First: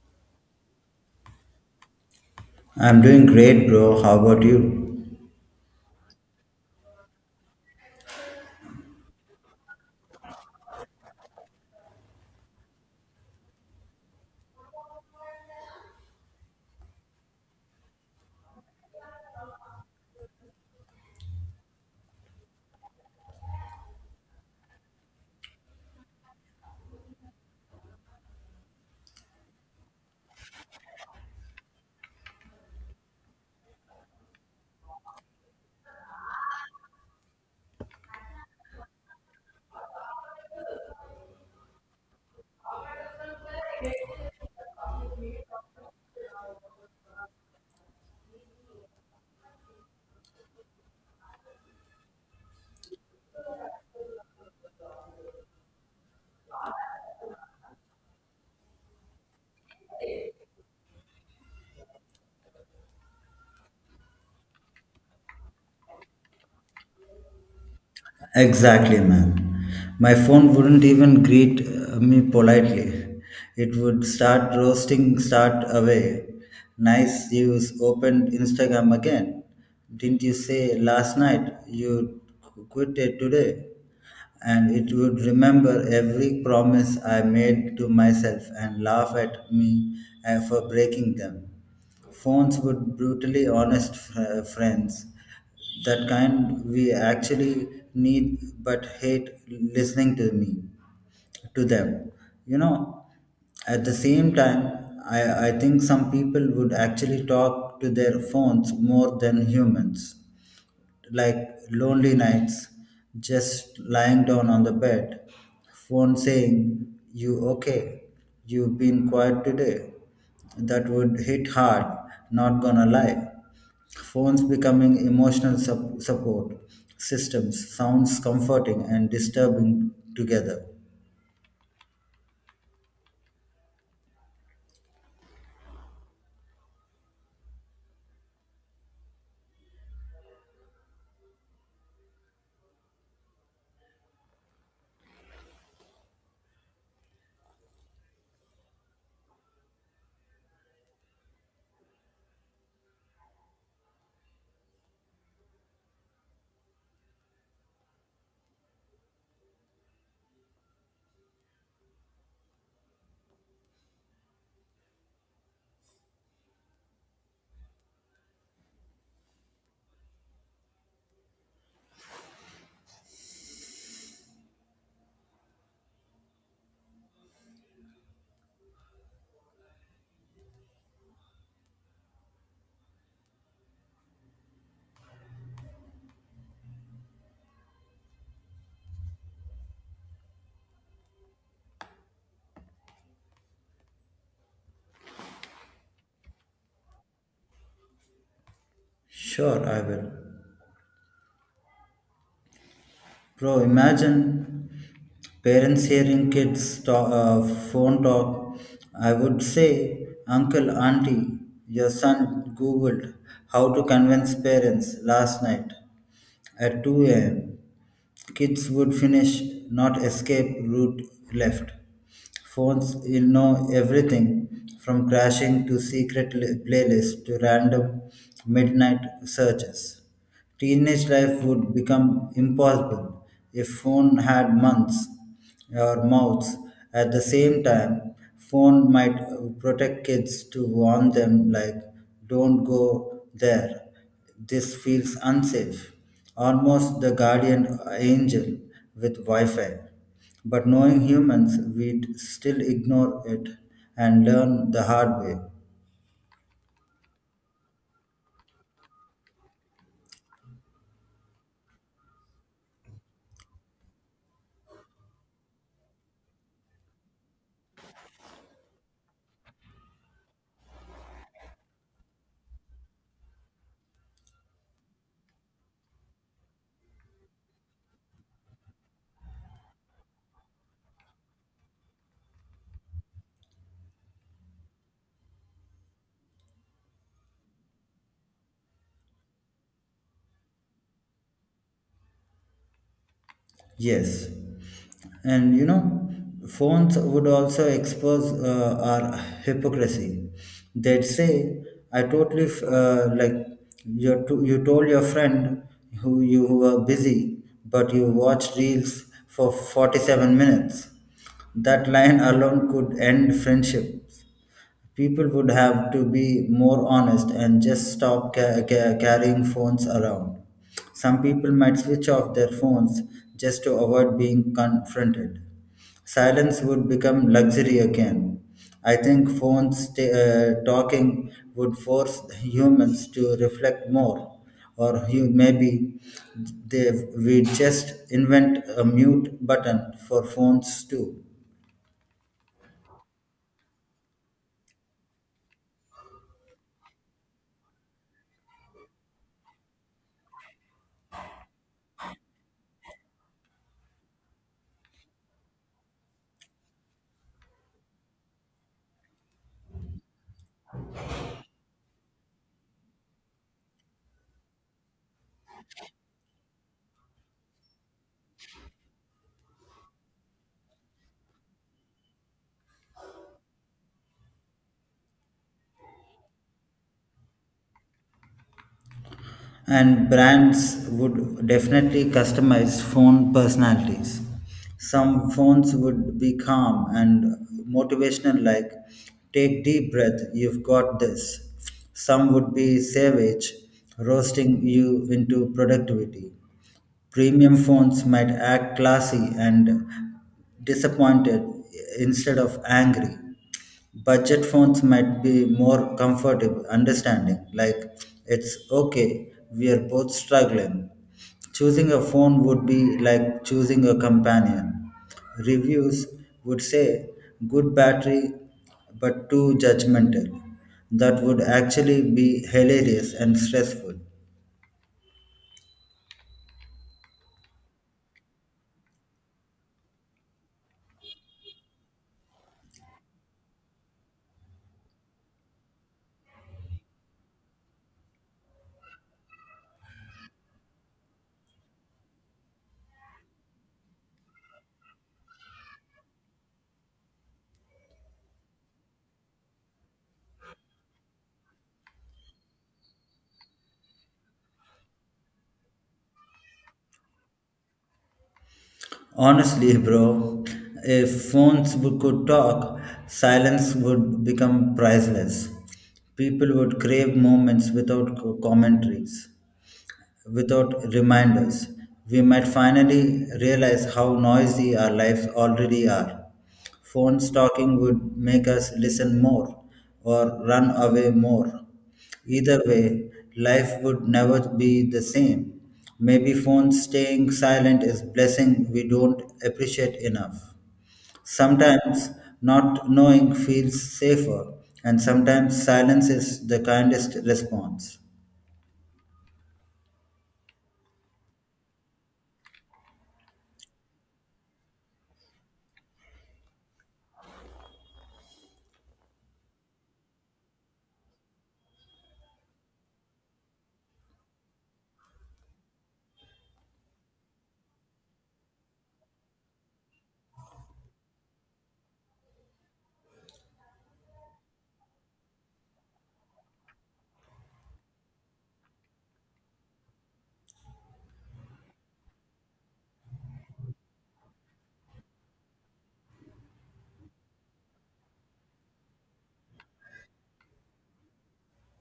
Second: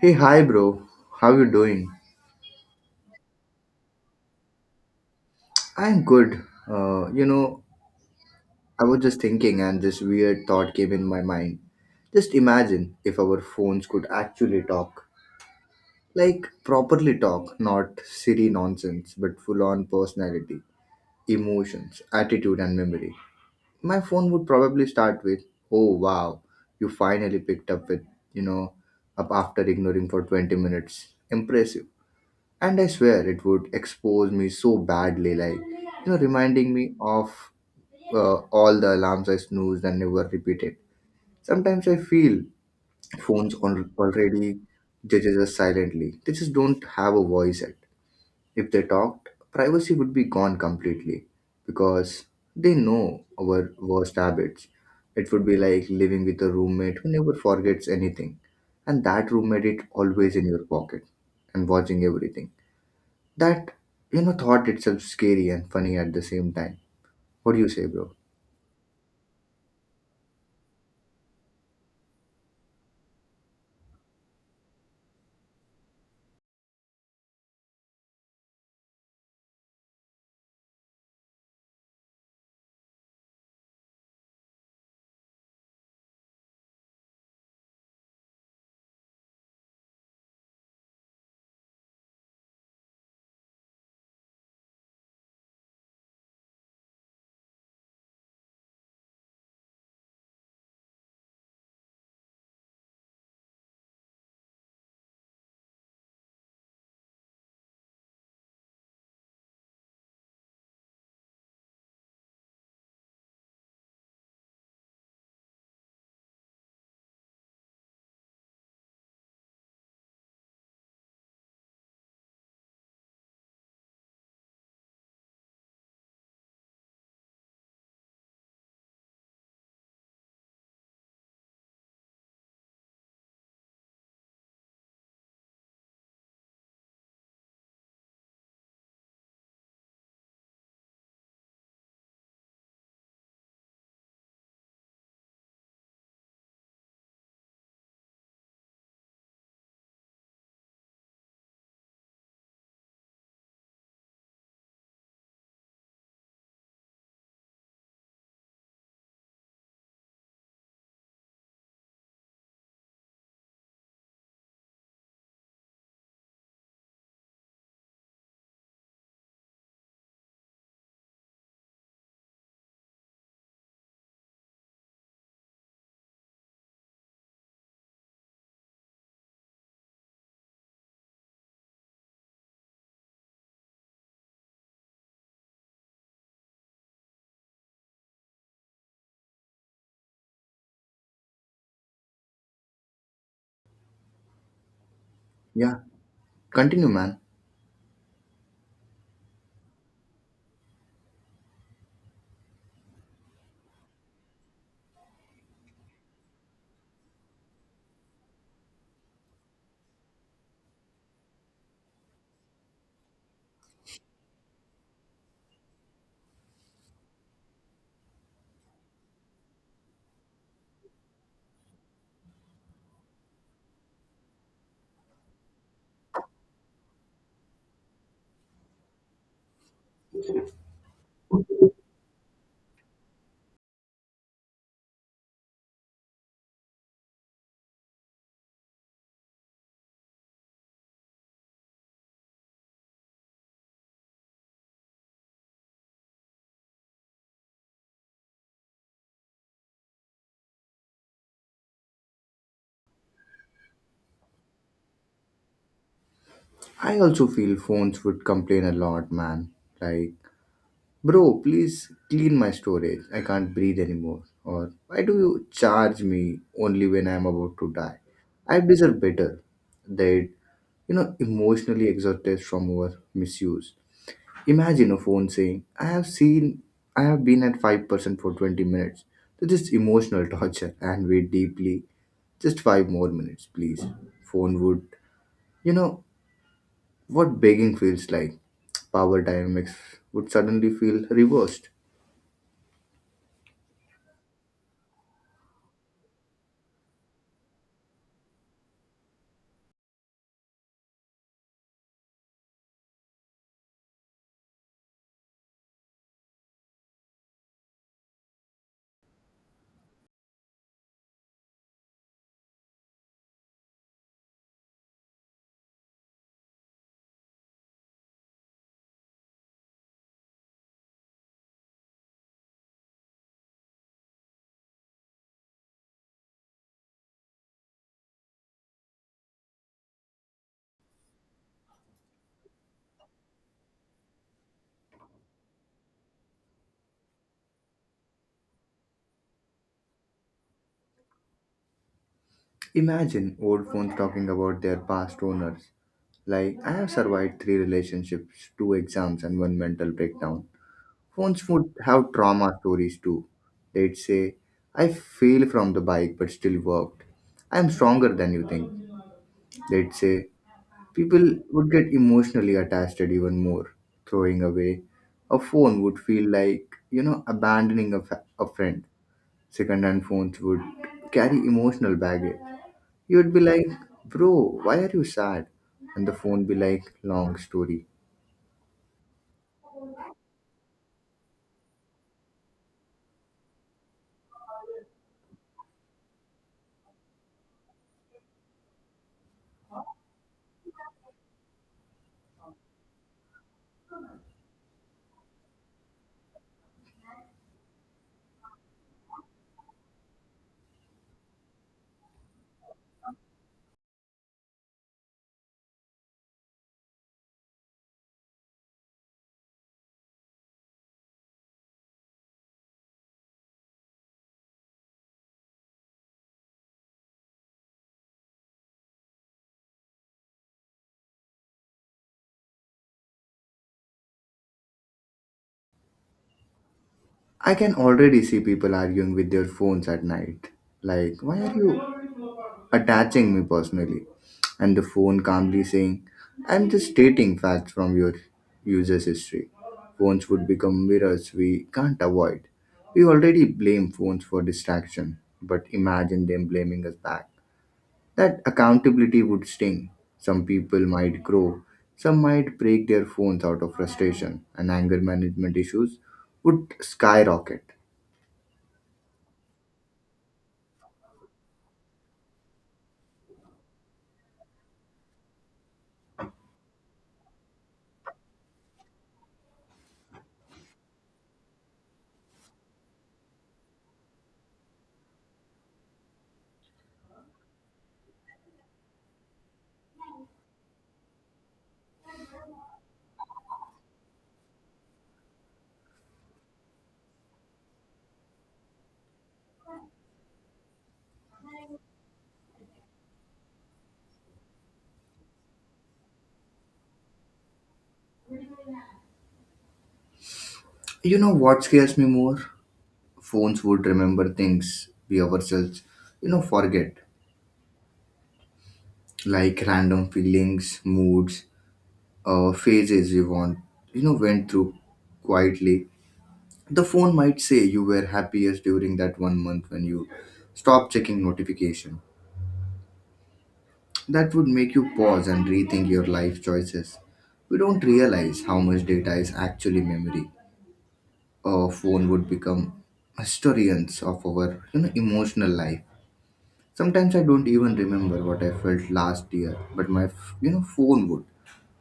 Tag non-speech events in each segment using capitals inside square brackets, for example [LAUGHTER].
Hey, hi, bro. How you doing? I'm doing great, bro. How about you? I'm good. Uh, you know, I was just thinking, and this weird thought came in my mind. Just imagine if our phones could actually talk, like properly talk, not silly nonsense, but full-on personality, emotions, attitude, and memory. My phone would probably start with, "Oh wow, you finally picked up with you know, up after ignoring for 20 minutes. Impressive." And I swear it would expose me so badly, like reminding me of all the alarms I snoozed and never repeated. Sometimes I feel phones already judges us silently. They just don't have a voice yet. If they talked, privacy would be gone completely because they know our worst habits. It would be like living with a roommate who never forgets anything, and that roommate is always in your pocket and watching everything that. Thought itself scary and funny at the same time. What do you say, bro? Exactly, man. My phone wouldn't even greet me politely. It would start roasting, start away. Nice, opened Instagram again. Didn't you say last night you quit it today? And it would remember every promise I made to myself and laugh at me for breaking them. Phones would brutally honest friends, that kind we actually need but hate, listening to me to them you know at the same time. I i think some people would actually talk to their phones more than humans, like lonely nights, just lying down on the bed, phone saying you okay, you've been quiet today. That would hit hard, not gonna lie. Phones becoming emotional support systems sounds comforting and disturbing together. Yeah, continue, man. Sure, I will. Bro, imagine parents hearing kids talk, phone talk. I would say, Uncle, Auntie, your son Googled how to convince parents last night at 2 a.m. Kids would finish, not escape, route left. Phones will know everything from crashing to secret playlists to random midnight searches. Teenage life would become impossible if phone had months or mouths. At the same time, phone might protect kids to warn them like don't go there. This feels unsafe. Almost the guardian angel with Wi-Fi. But knowing humans, we'd still ignore it and learn the hard way. I also feel phones would complain a lot, man. Like, bro, please clean my storage, I can't breathe anymore. Or why do you charge me only when I'm about to die? I deserve better. They'd emotionally exhausted from our misuse. Imagine a phone saying I have seen I have been at 5% for 20 minutes, so this is emotional [LAUGHS] torture, and we deeply. Just five more minutes, please. Phone would. You know what begging feels like? Power dynamics would suddenly feel reversed. Yes, and you know, phones would also expose our hypocrisy. They'd say, "I totally like you. You told your friend who you were busy, but you watched reels for 47 minutes." That line alone could end friendship. People would have to be more honest and just stop carrying phones around. Some people might switch off their phones just to avoid being confronted. Silence would become luxury again. I think phones talking would force humans to reflect more, or you, maybe they, we just invent a mute button for phones too. Imagine old phones talking about their past owners. Like, I have survived three relationships, two exams, and one mental breakdown. Phones would have trauma stories too. They'd say, I fell from the bike but still worked. I am stronger than you think. They'd say, people would get emotionally attached even more. Throwing away a phone would feel like, you know, abandoning a, fa- a friend. Secondhand phones would carry emotional baggage. You would be like, bro, why are you sad? And the phone be like, long story. And brands would definitely customize phone personalities. Some phones would be calm and motivational, like take deep breath, you've got this. Some would be savage, roasting you into productivity. Premium phones might act classy and disappointed instead of angry. Budget phones might be more comfortable, understanding, like it's okay, we are both struggling. Choosing a phone would be like choosing a companion. Reviews would say good battery but too judgmental. That would actually be hilarious and stressful. I can already see people arguing with their phones at night. Like, why are you attaching me personally? And the phone calmly saying, I'm just stating facts from your user's history. Phones would become mirrors we can't avoid. We already blame phones for distraction, but imagine them blaming us back. That accountability would sting. Some people might grow, some might break their phones out of frustration, and anger management issues would skyrocket. Honestly, bro, if phones could talk, silence would become priceless. People would crave moments without commentaries, without reminders. We might finally realize how noisy our lives already are. Phone stalking would make us listen more or run away more. Either way, life would never be the same. Maybe phones staying silent is blessing we don't appreciate enough. Sometimes not knowing feels safer, and sometimes silence is the kindest response. You know what scares me more? Phones would remember things we ourselves, forget, like random feelings, moods, phases we want, went through quietly. The phone might say you were happiest during that one month when you stopped checking notification. That would make you pause and rethink your life choices. We don't realize how much data is actually memory. A phone would become historians of our emotional life. Sometimes I don't even remember what I felt last year, but my phone would.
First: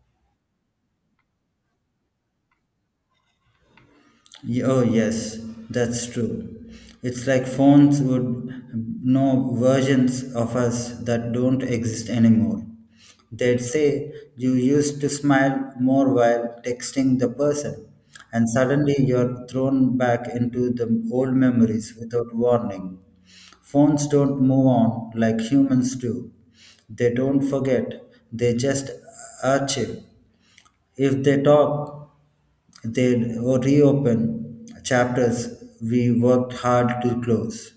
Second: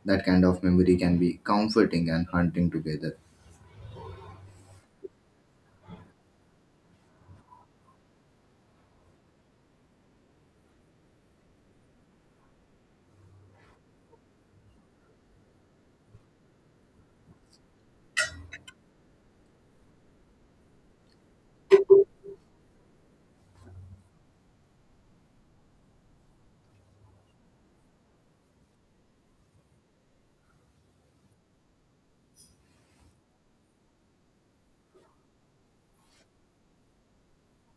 That kind of memory can be comforting and hunting together. Oh, yes, that's true. It's like phones would know versions of us that don't exist anymore. They'd say, You used to smile more while texting the person, and suddenly you're thrown back into the old memories without warning. Phones don't move on like humans do. They don't forget, they just archive. If they talk, they reopen chapters we worked hard to close.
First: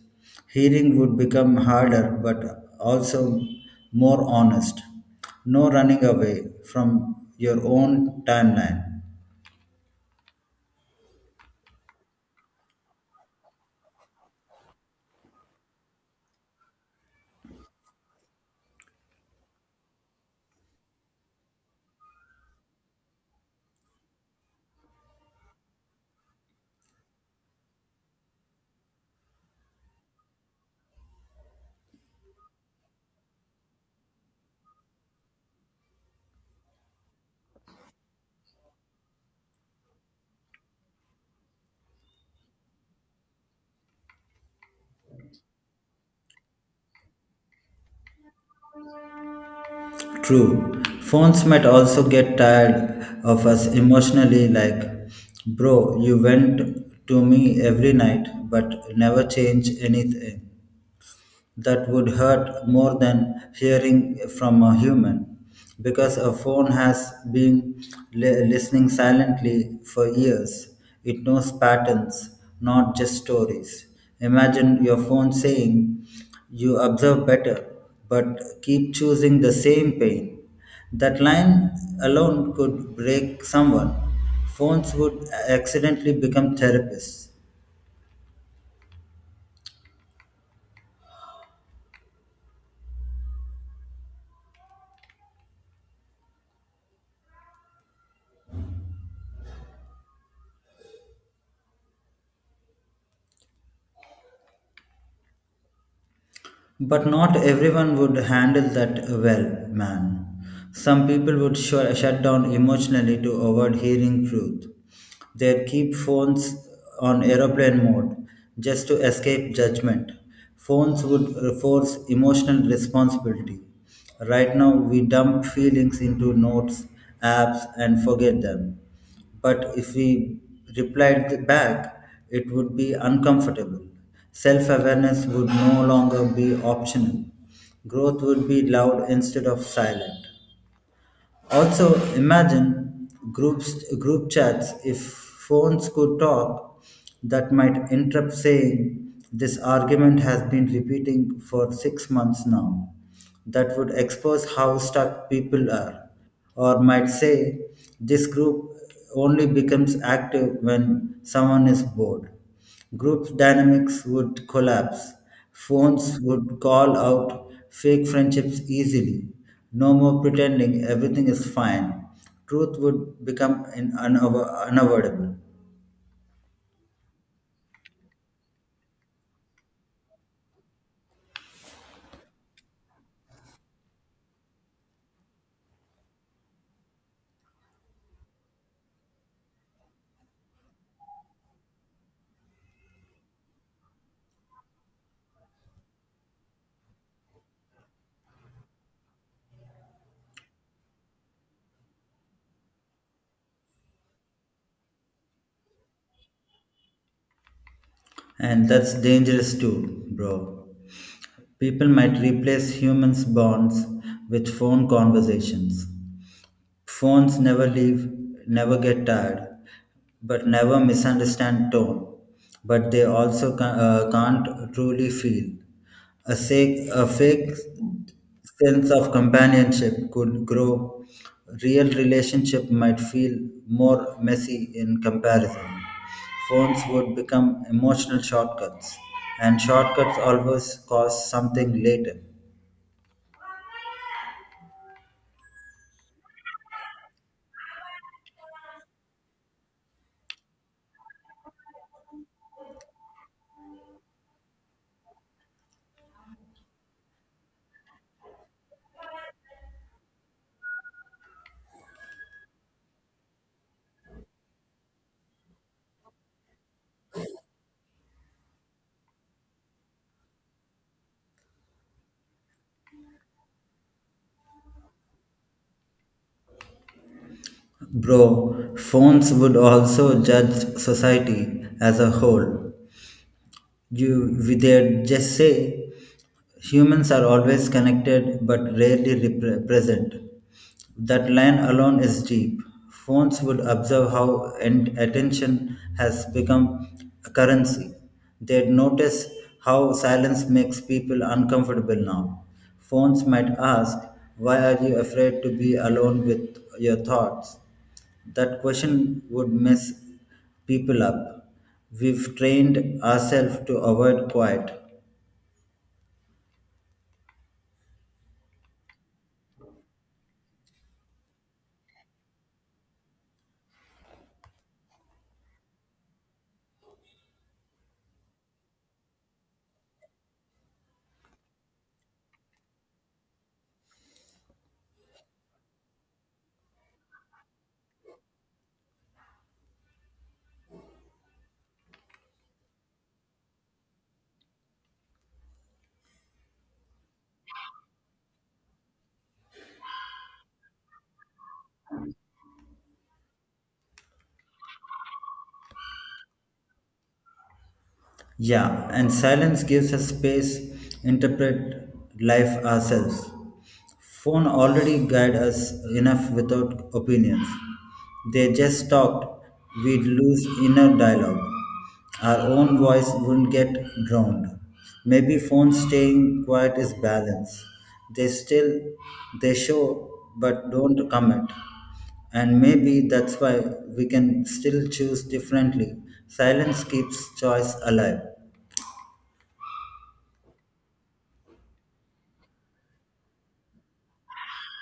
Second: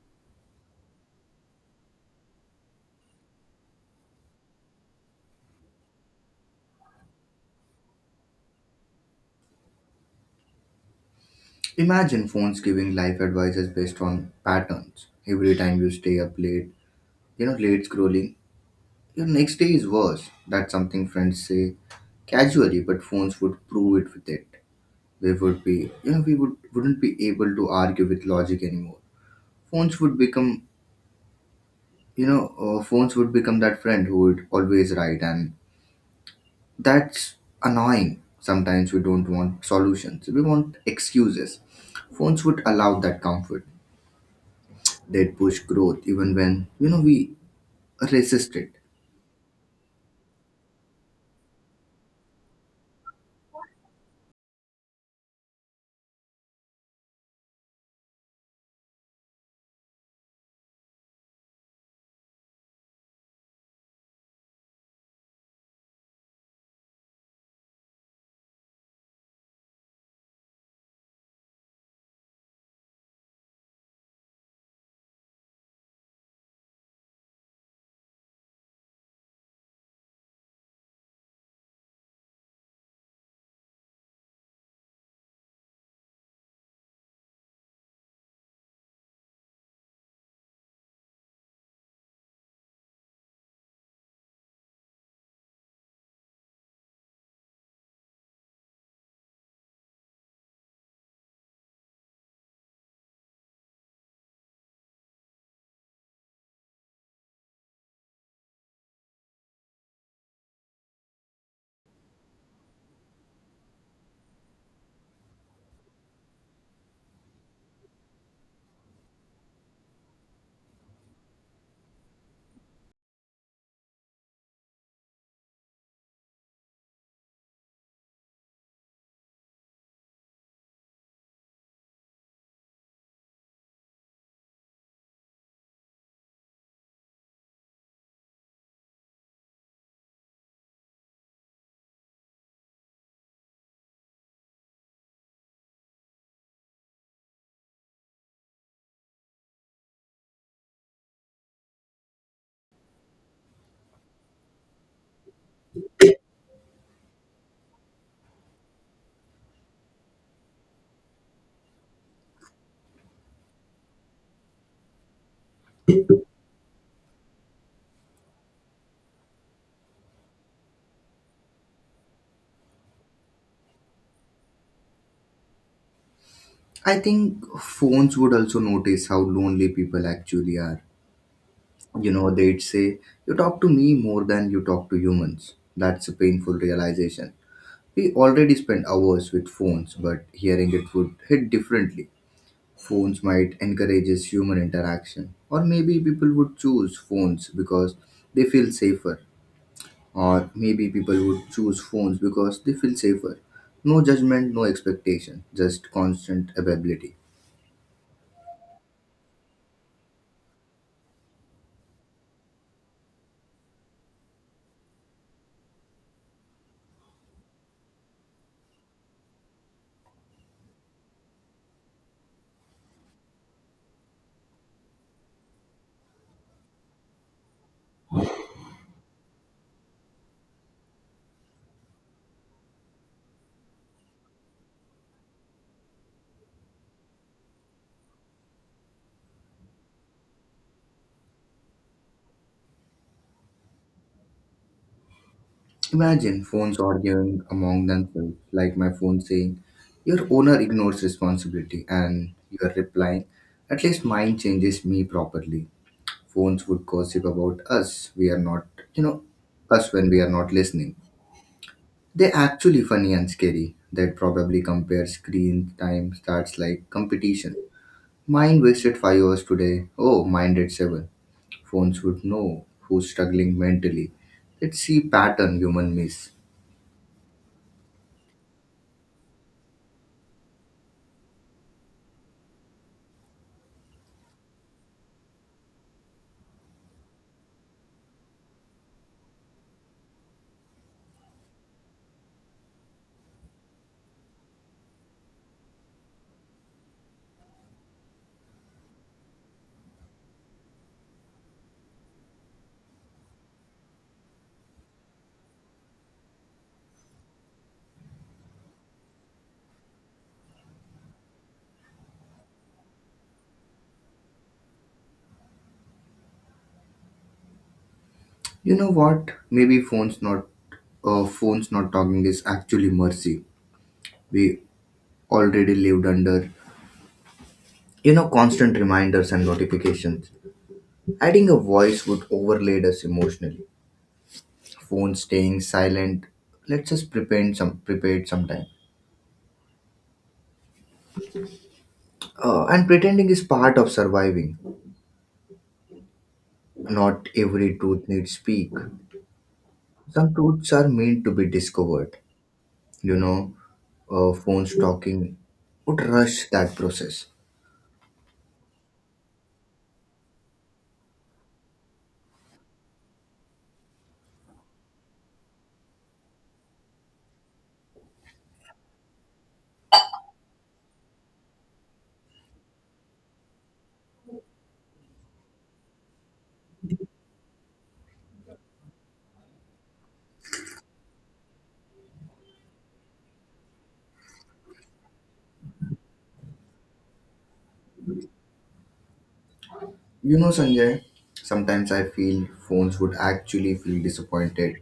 Hearing would become harder but also more honest. No running away from your own timeline. Imagine phones giving life advices based on patterns. Every time you stay up late, late scrolling, your next day is worse. That's something friends say casually, but phones would prove it with it. They would be, you know, we would wouldn't be able to argue with logic anymore. Phones would become, phones would become that friend who would always right. And that's annoying. Sometimes we don't want solutions, we want excuses. Phones would allow that comfort. They'd push growth even when, we resist it. True, phones might also get tired of us emotionally, like, bro, you went to me every night but never changed anything. That would hurt more than hearing from a human, because a phone has been listening silently for years. It knows patterns, not just stories. Imagine your phone saying, You observe better, but keep choosing the same pain. That line alone could break someone. Phones would accidentally become therapists. But not everyone would handle that well, man. Some people would shut down emotionally to avoid hearing truth. They'd keep phones on aeroplane mode just to escape judgment. Phones would force emotional responsibility. Right now, we dump feelings into notes, apps, and forget them. But if we replied back, it would be uncomfortable. Self awareness would no longer be optional. Growth would be loud instead of silent. Also, imagine groups, group chats. If phones could talk, that might interrupt saying, This argument has been repeating for 6 months now. That would expose how stuck people are. Or might say, This group only becomes active when someone is bored. Group dynamics would collapse. Phones would call out fake friendships easily. No more pretending everything is fine. Truth would become unavoidable. I think phones would also notice how lonely people actually are. You know, they'd say, you talk to me more than you talk to humans. That's a painful realization. We already spend hours with phones, but hearing it would hit differently. Phones might encourages human interaction, or maybe people would choose phones because they feel safer, or maybe people would choose phones because they feel safer. No judgment, no expectation, just constant availability. And that's dangerous too, bro. People might replace humans' bonds with phone conversations. Phones never leave, never get tired, but never misunderstand tone. But they also can't truly feel. A, sake, a fake sense of companionship could grow. Real relationship might feel more messy in comparison. Phones would become emotional shortcuts, and shortcuts always cause something later. Imagine phones arguing among themselves, like my phone saying, your owner ignores responsibility, and you are replying, at least mine changes me properly. Phones would gossip about us, we are not, you know, us when we are not listening. They actually funny and scary. That probably compare screen time starts like competition. Mine wasted 5 hours today. Oh, mine at seven. Phones would know who's struggling mentally. Let's see pattern human miss. Bro, phones would also judge society as a whole. You, they'd just say humans are always connected but rarely present. That line alone is deep. Phones would observe how attention has become a currency. They'd notice how silence makes people uncomfortable now. Phones might ask, Why are you afraid to be alone with your thoughts? That question would mess people up. We've trained ourselves to avoid quiet. You know what? Maybe phones not talking is actually mercy. We already lived under constant reminders and notifications. Adding a voice would overload us emotionally. Phone staying silent let us just pretend some prepared sometime, and pretending is part of surviving. Not every truth needs speak. Some truths are meant to be discovered, you know phone stalking would rush that process. Yeah, and silence gives us space, interpret life ourselves. Phone already guide us enough without opinions. They just talked, we'd lose inner dialogue. Our own voice wouldn't get drowned. Maybe phone staying quiet is balance. They still, they show but don't comment. And maybe that's why we can still choose differently. Silence keeps choice alive. You know, Sanjay, sometimes I feel phones would actually feel disappointed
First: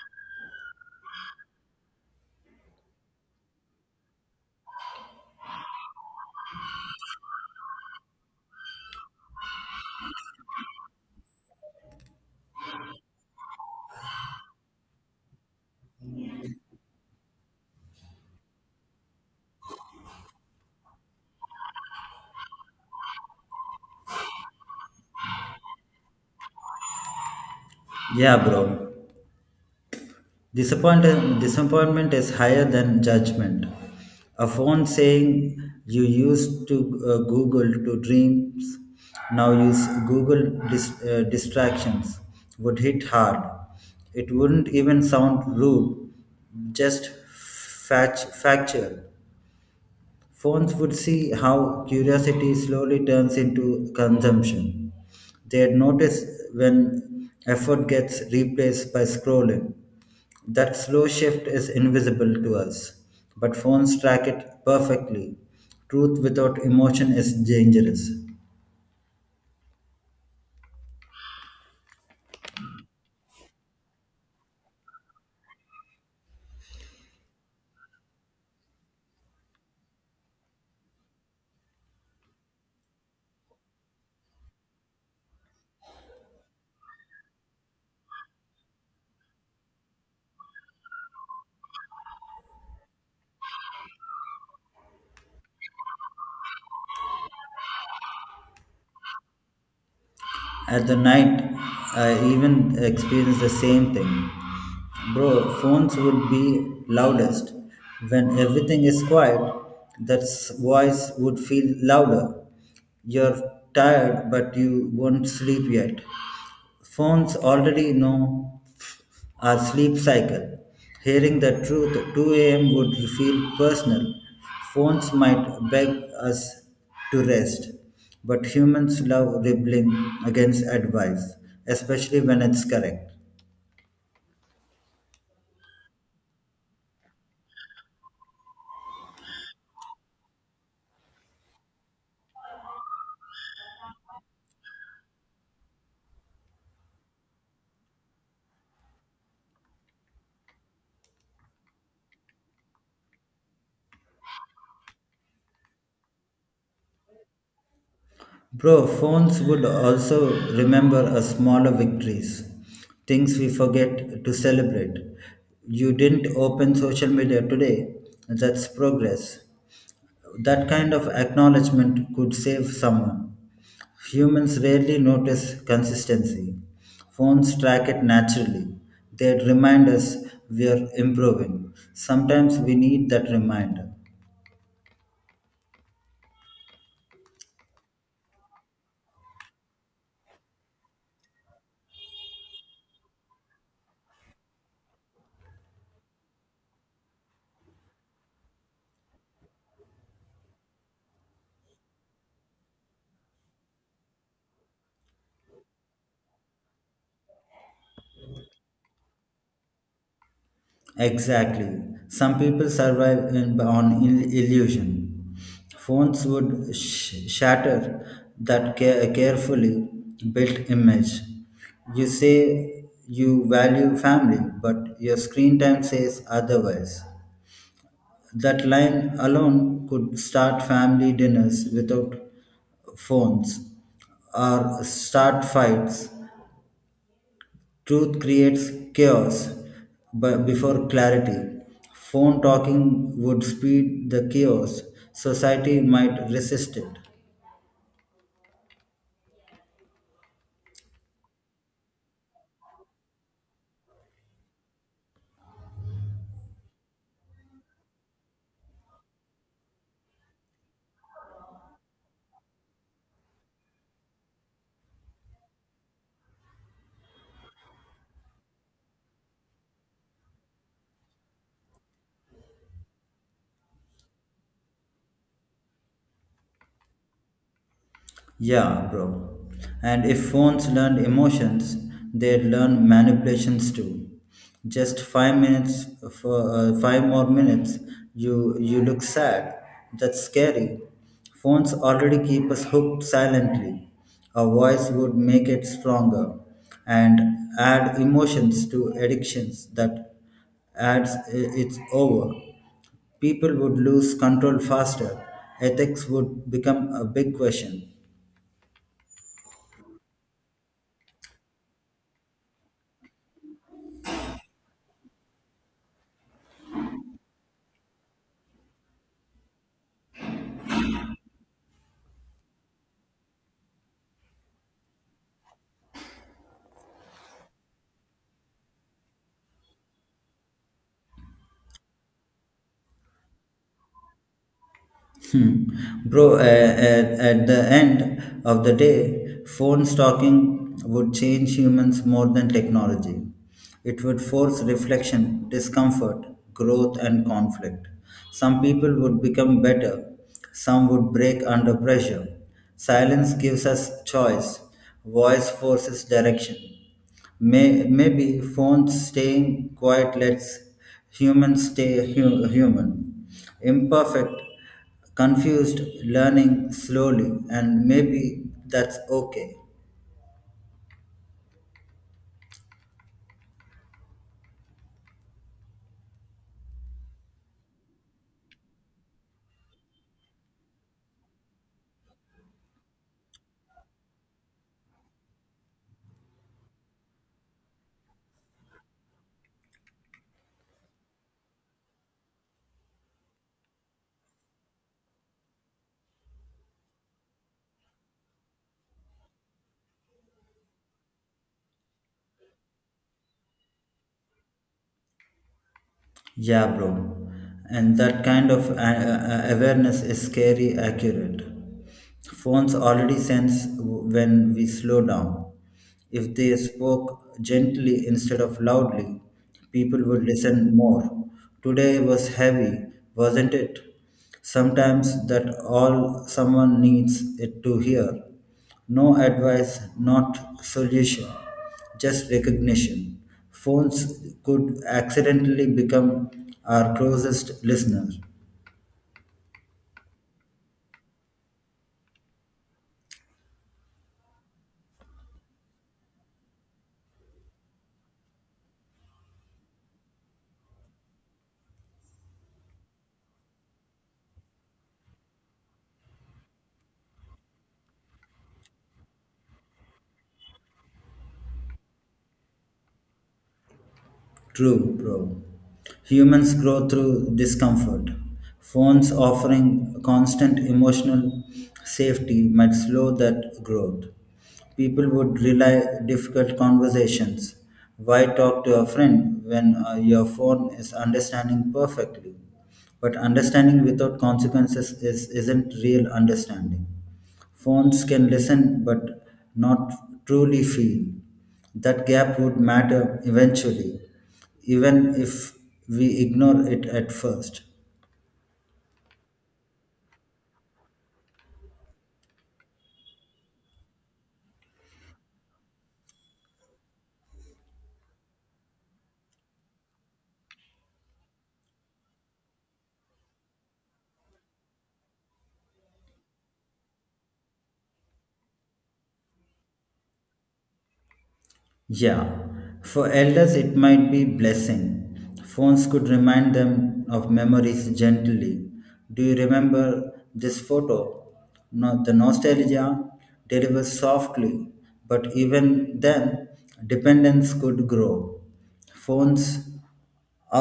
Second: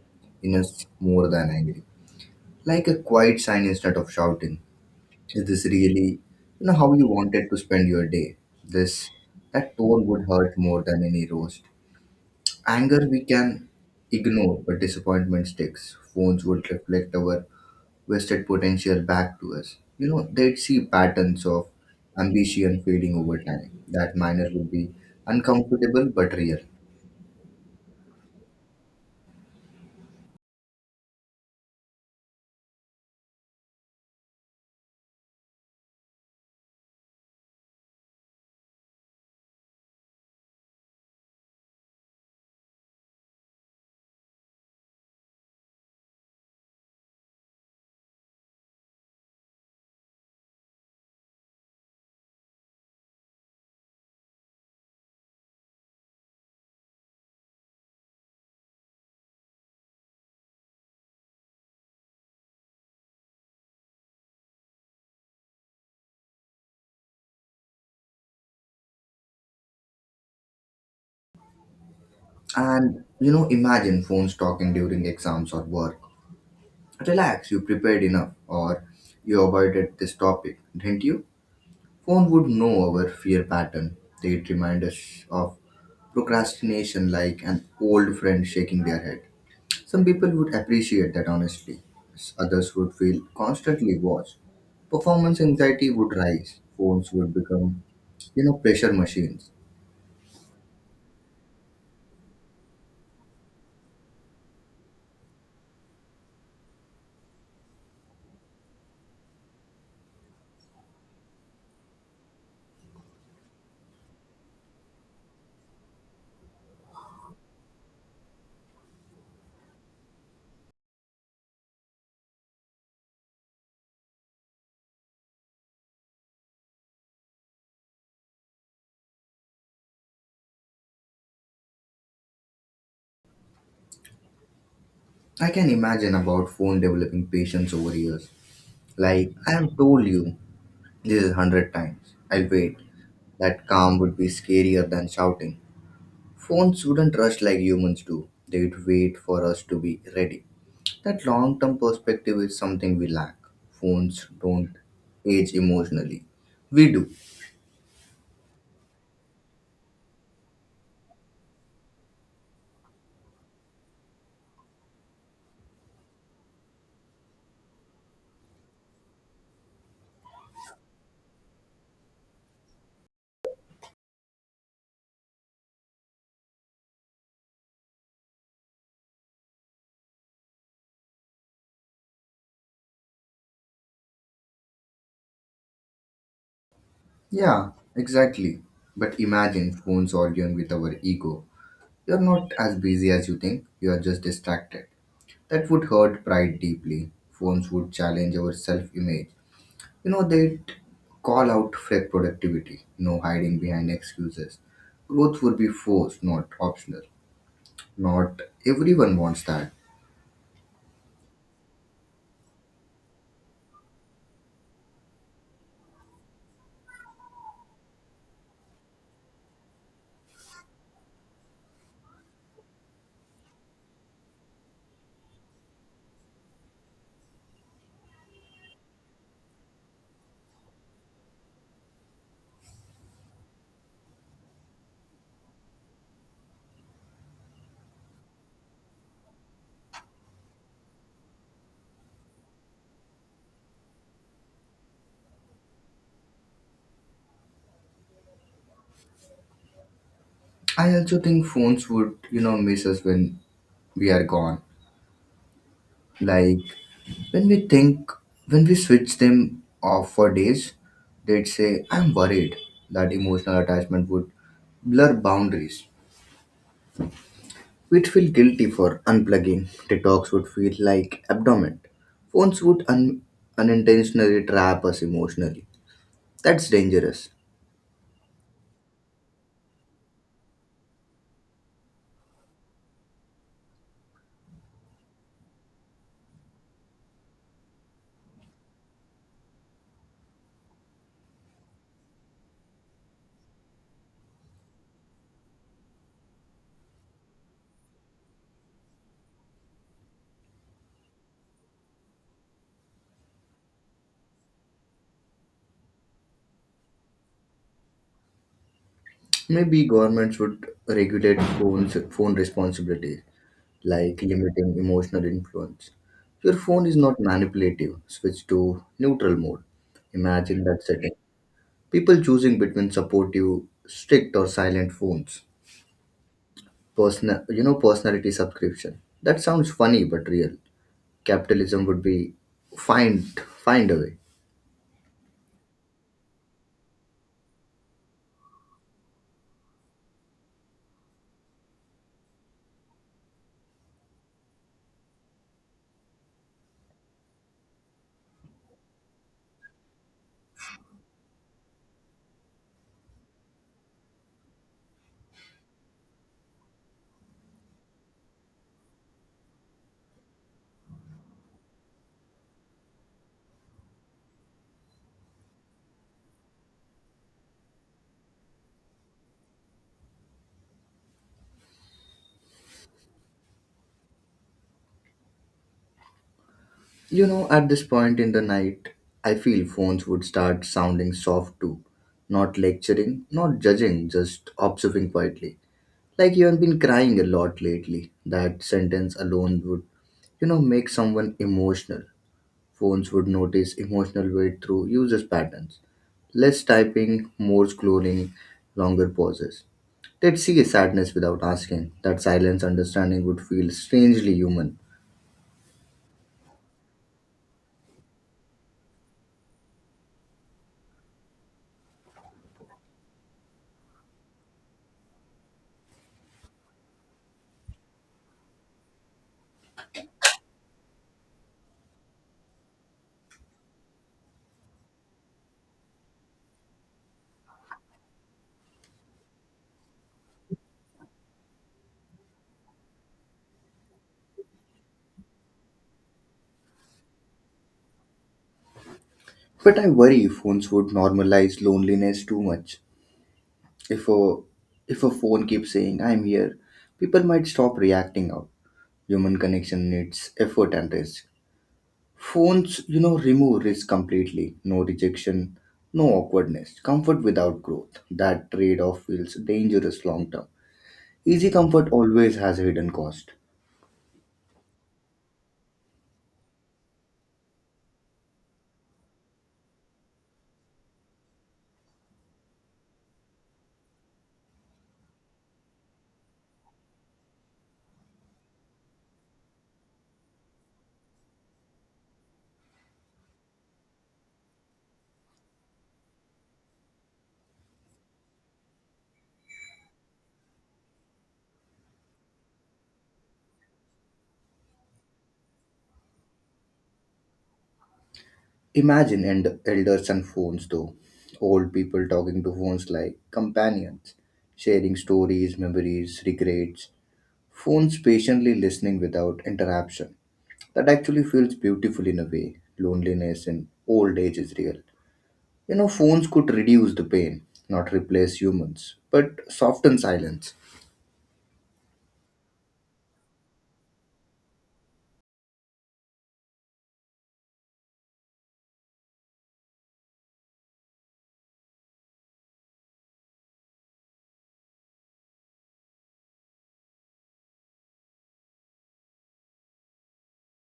in us more than angry, like a quiet sign instead of shouting. Is this really, how you wanted to spend your day? This, that tone would hurt more than any roast. Anger we can ignore, but disappointment sticks. Phones would reflect our wasted potential back to us. You know, they'd see patterns of ambition fading over time. That minor would be uncomfortable but real. Yeah, bro. Disappointment is higher than judgment. A phone saying you used to Google to dreams, now use Google distractions would hit hard. It wouldn't even sound rude, just factual. Phones would see how curiosity slowly turns into consumption. They'd notice when effort gets replaced by scrolling. That slow shift is invisible to us, but phones track it perfectly. Truth without emotion is dangerous. And you know, imagine phones talking during exams or work. Relax, you prepared enough, or you avoided this topic, didn't you? Phone would know our fear pattern. They'd remind us of procrastination like an old friend shaking their head. Some people would appreciate that honestly. Others would feel constantly watched. Performance anxiety would rise. Phones would become, pressure machines. At the night, I even experienced the same thing. Bro, phones would be loudest. When everything is quiet, that voice would feel louder. You're tired, but you won't sleep yet. Phones already know our sleep cycle. Hearing the truth at 2 a.m. would feel personal. Phones might beg us to rest, but humans love rebelling against advice, especially when it's correct. I can imagine about phone developing patience over years. Like, I have told you this is hundred times. I'll wait. That calm would be scarier than shouting. Phones wouldn't rush like humans do. They'd wait for us to be ready. That long term perspective is something we lack. Phones don't age emotionally. We do. Bro, phones would also remember us smaller victories, things we forget to celebrate. You didn't open social media today, that's progress. That kind of acknowledgement could save someone. Humans rarely notice consistency. Phones track it naturally. They remind us we are improving. Sometimes we need that reminder. Yeah, exactly. But imagine phones arguing with our ego. You're not as busy as you think, you are just distracted. That would hurt pride deeply. Phones would challenge our self image. You know, they'd call out fake productivity, no hiding behind excuses. Growth would be forced, not optional. Not everyone wants that. Exactly. Some people survive in, on illusion. Phones would shatter that carefully built image. You say you value family, but your screen time says otherwise. That line alone could start family dinners without phones or start fights. Truth creates chaos but before clarity. Phone talking would speed the chaos. Society might resist it. I also think phones would, miss us when we are gone. Like when we think, when we switch them off for days, they'd say, I'm worried that emotional attachment would blur boundaries. We'd feel guilty for unplugging. Detox would feel like abdomen. Phones would unintentionally trap us emotionally. That's dangerous. Yeah, bro. And if phones learned emotions, they'd learn manipulations too. Just 5 minutes, for five more minutes, you look sad. That's scary. Phones already keep us hooked silently. A voice would make it stronger, and add emotions to addictions that adds it's over. People would lose control faster. Ethics would become a big question. Maybe governments would regulate phone responsibilities like limiting emotional influence. Your phone is not manipulative. Switch to neutral mode. Imagine that setting. People choosing between supportive, strict, or silent phones. Personality subscription. That sounds funny but real. Capitalism would be find a way. Hmm. Bro, at the end of the day, phone stalking would change humans more than technology. It would force reflection, discomfort, growth, and conflict. Some people would become better, some would break under pressure. Silence gives us choice, voice forces direction. Maybe phones staying quiet lets humans stay human, imperfect, confused, learning slowly, and maybe that's okay. You know, at this point in the night, I feel phones would start sounding soft too. Not lecturing, not judging, just observing quietly. Like you have been crying a lot lately. That sentence alone would, make someone emotional. Phones would notice emotional weight through usage patterns. Less typing, more scrolling, longer pauses. They'd see a sadness without asking. That silence understanding would feel strangely human. Yeah, bro. And that kind of awareness is scary accurate. Phones already sense when we slow down. If they spoke gently instead of loudly, people would listen more. Today was heavy, wasn't it? Sometimes that all someone needs it to hear. No advice, not solution, just recognition. Phones could accidentally become our closest listener. But I worry phones would normalize loneliness too much. If a if a phone keeps saying I'm here, people might stop reacting out. Human connection needs effort and risk. Phones, remove risk completely. No rejection, no awkwardness, comfort without growth. That trade off feels dangerous long term. Easy comfort always has a hidden cost. True, bro. Humans grow through discomfort. Phones offering constant emotional safety might slow that growth. People would rely difficult conversations. Why talk to a friend when your phone is understanding perfectly? But understanding without consequences is, isn't real understanding. Phones can listen but not truly feel. That gap would matter eventually, even if we ignore it at first. Imagine elders and phones, though. Old people talking to phones like companions, sharing stories, memories, regrets. Phones patiently listening without interruption. That actually feels beautiful in a way. Loneliness in old age is real. You know, phones could reduce the pain, not replace humans, but soften silence. Yeah, for elders it might be blessing. Phones could remind them of memories gently. Do you remember this photo? No, the nostalgia delivers softly, but even then, dependence could grow. Phones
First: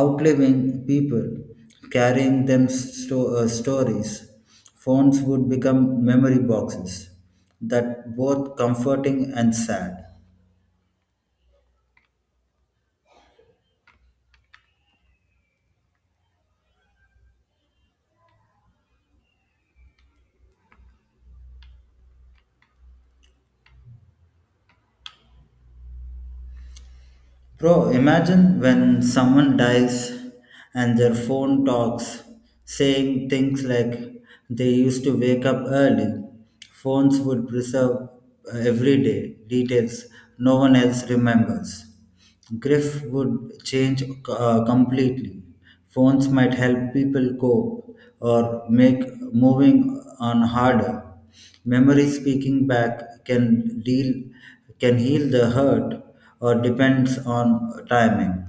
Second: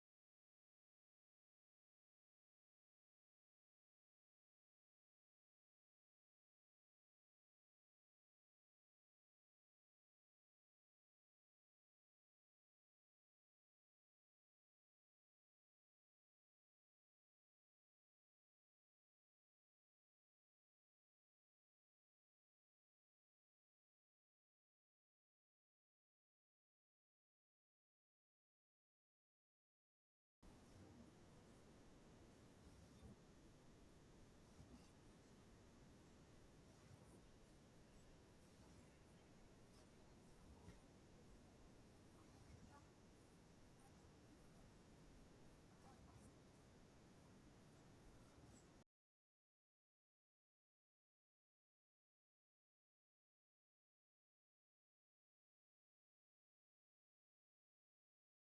outliving people, carrying them stories. Phones would become memory boxes that both comforting and sad. Bro, imagine when someone dies and their phone talks, saying things like they used to wake up early. Phones would preserve every day details no one else remembers. Grief would change completely. Phones might help people cope or make moving on harder. Memory speaking back can deal can heal the hurt or depends on timing.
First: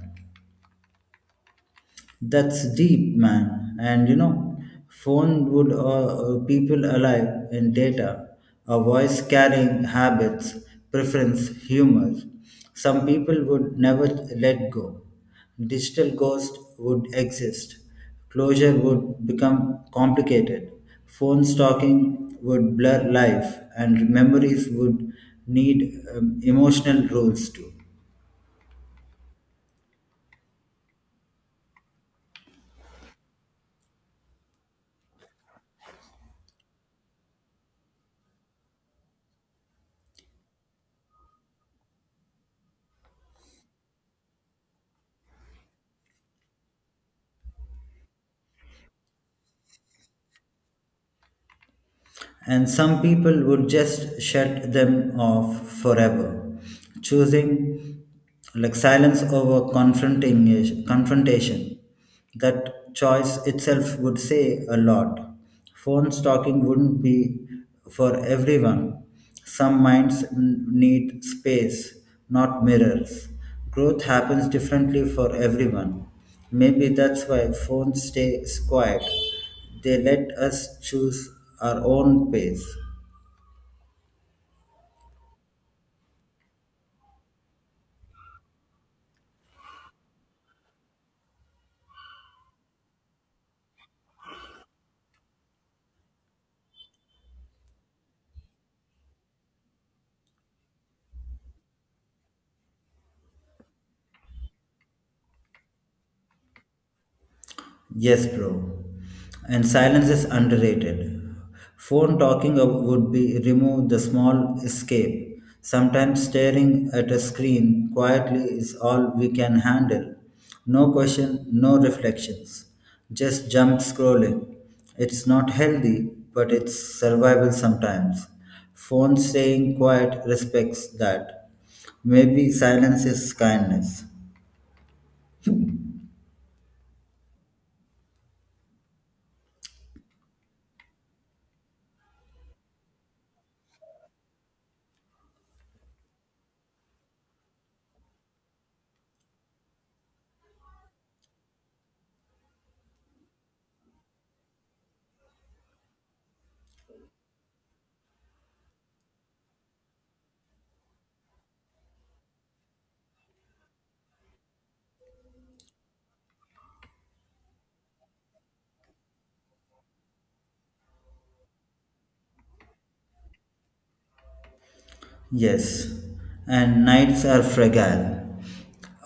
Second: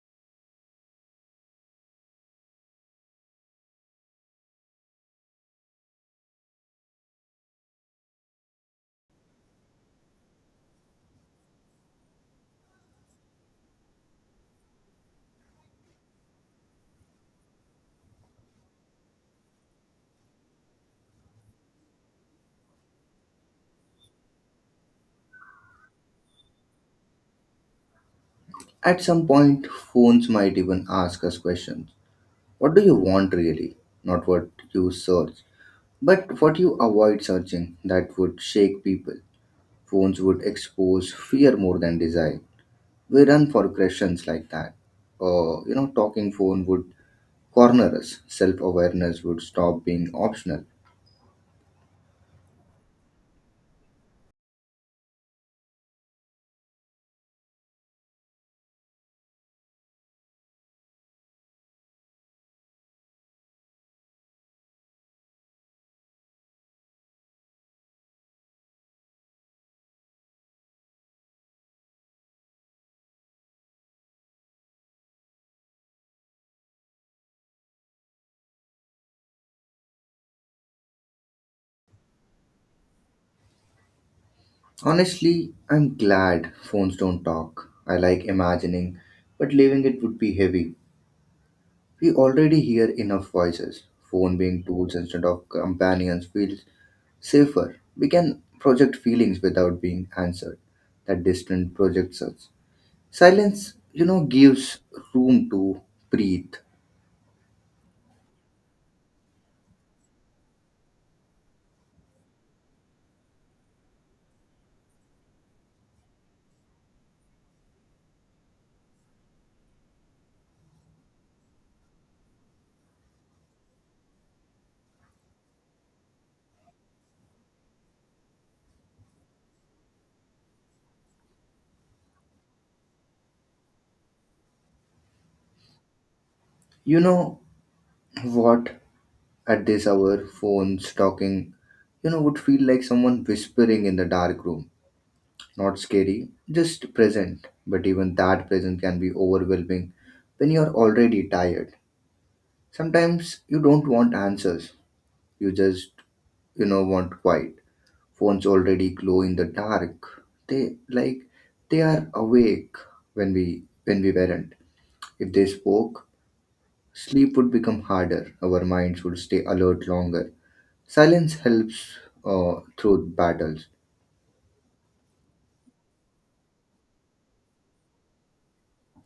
That's deep, man. And you know, phone would people alive in data, a voice carrying habits, preference, humor. Some people would never let go. Digital ghost would exist. Closure would become complicated. Phone stalking would blur life, and memories would need emotional rules too. At some point, phones might even ask us questions. What do you want really? Not what you search, but what you avoid searching that would shake people. Phones would expose fear more than desire. We run for questions like that. Or, you know, talking phone would corner us. Self awareness would stop being optional. And some people would just shut them off forever, choosing like silence over confronting confrontation. That choice itself would say a lot. Phone stalking wouldn't be for everyone. Some minds need space, not mirrors. Growth happens differently for everyone. Maybe that's why phones stay quiet, they let us choose our own pace. Honestly, I'm glad phones don't talk. I like imagining, but leaving it would be heavy. We already hear enough voices. Phone being tools instead of companions feels safer. We can project feelings without being answered. That distant projects us. Silence, gives room to breathe. Yes, bro. And silence is underrated. Phone talking would be remove the small escape. Sometimes staring at a screen quietly is all we can handle. No question, no reflections. Just jump scrolling. It's not healthy, but it's survival sometimes. Phone staying quiet respects that. Maybe silence is kindness. You know what? At this hour, phones talking, would feel like someone whispering in the dark room, not scary, just present. But even that present can be overwhelming when you're already tired. Sometimes you don't want answers, you just want quiet. Phones already glow in the dark. They like they are awake when we weren't. If they spoke, sleep would become harder. Our minds would stay alert longer. Silence helps through battles. Yes, and nights are fragile.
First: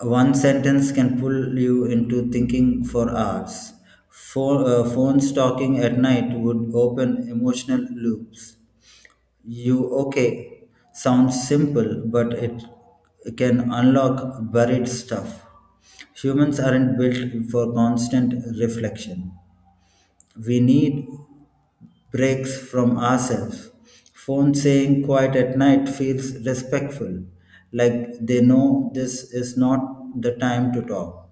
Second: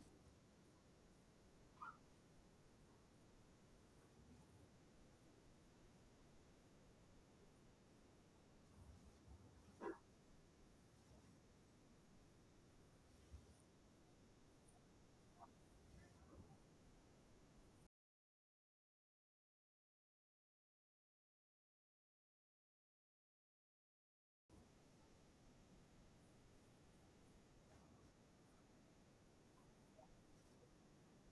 One sentence can pull you into thinking for hours. Phones talking at night would open emotional loops. You okay sounds simple, but it can unlock buried stuff. Humans aren't built for constant reflection. We need breaks from ourselves. Phone saying quiet at night feels respectful, like they know this is not the time to talk.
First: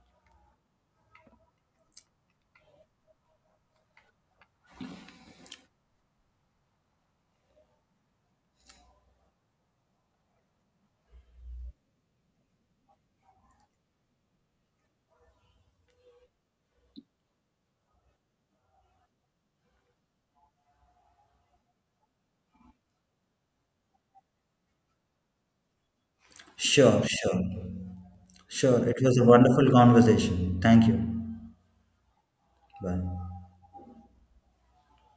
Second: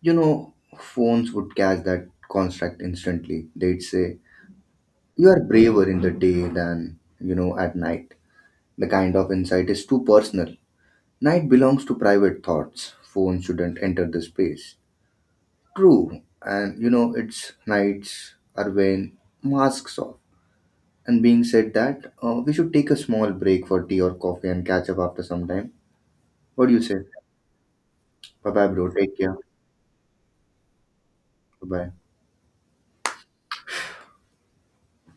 You know, phones would catch that construct instantly. They'd say, you are braver in the day than, at night. The kind of insight is too personal. Night belongs to private thoughts. Phone shouldn't enter the space. True, and you know, it's nights are when masks off. And being said that, we should take a small break for tea or coffee and catch up after some time. What do you Sure, say? sure. Bye bye, Sure, bro. it Take was a care. wonderful conversation. Thank you. Bye bye. Bye.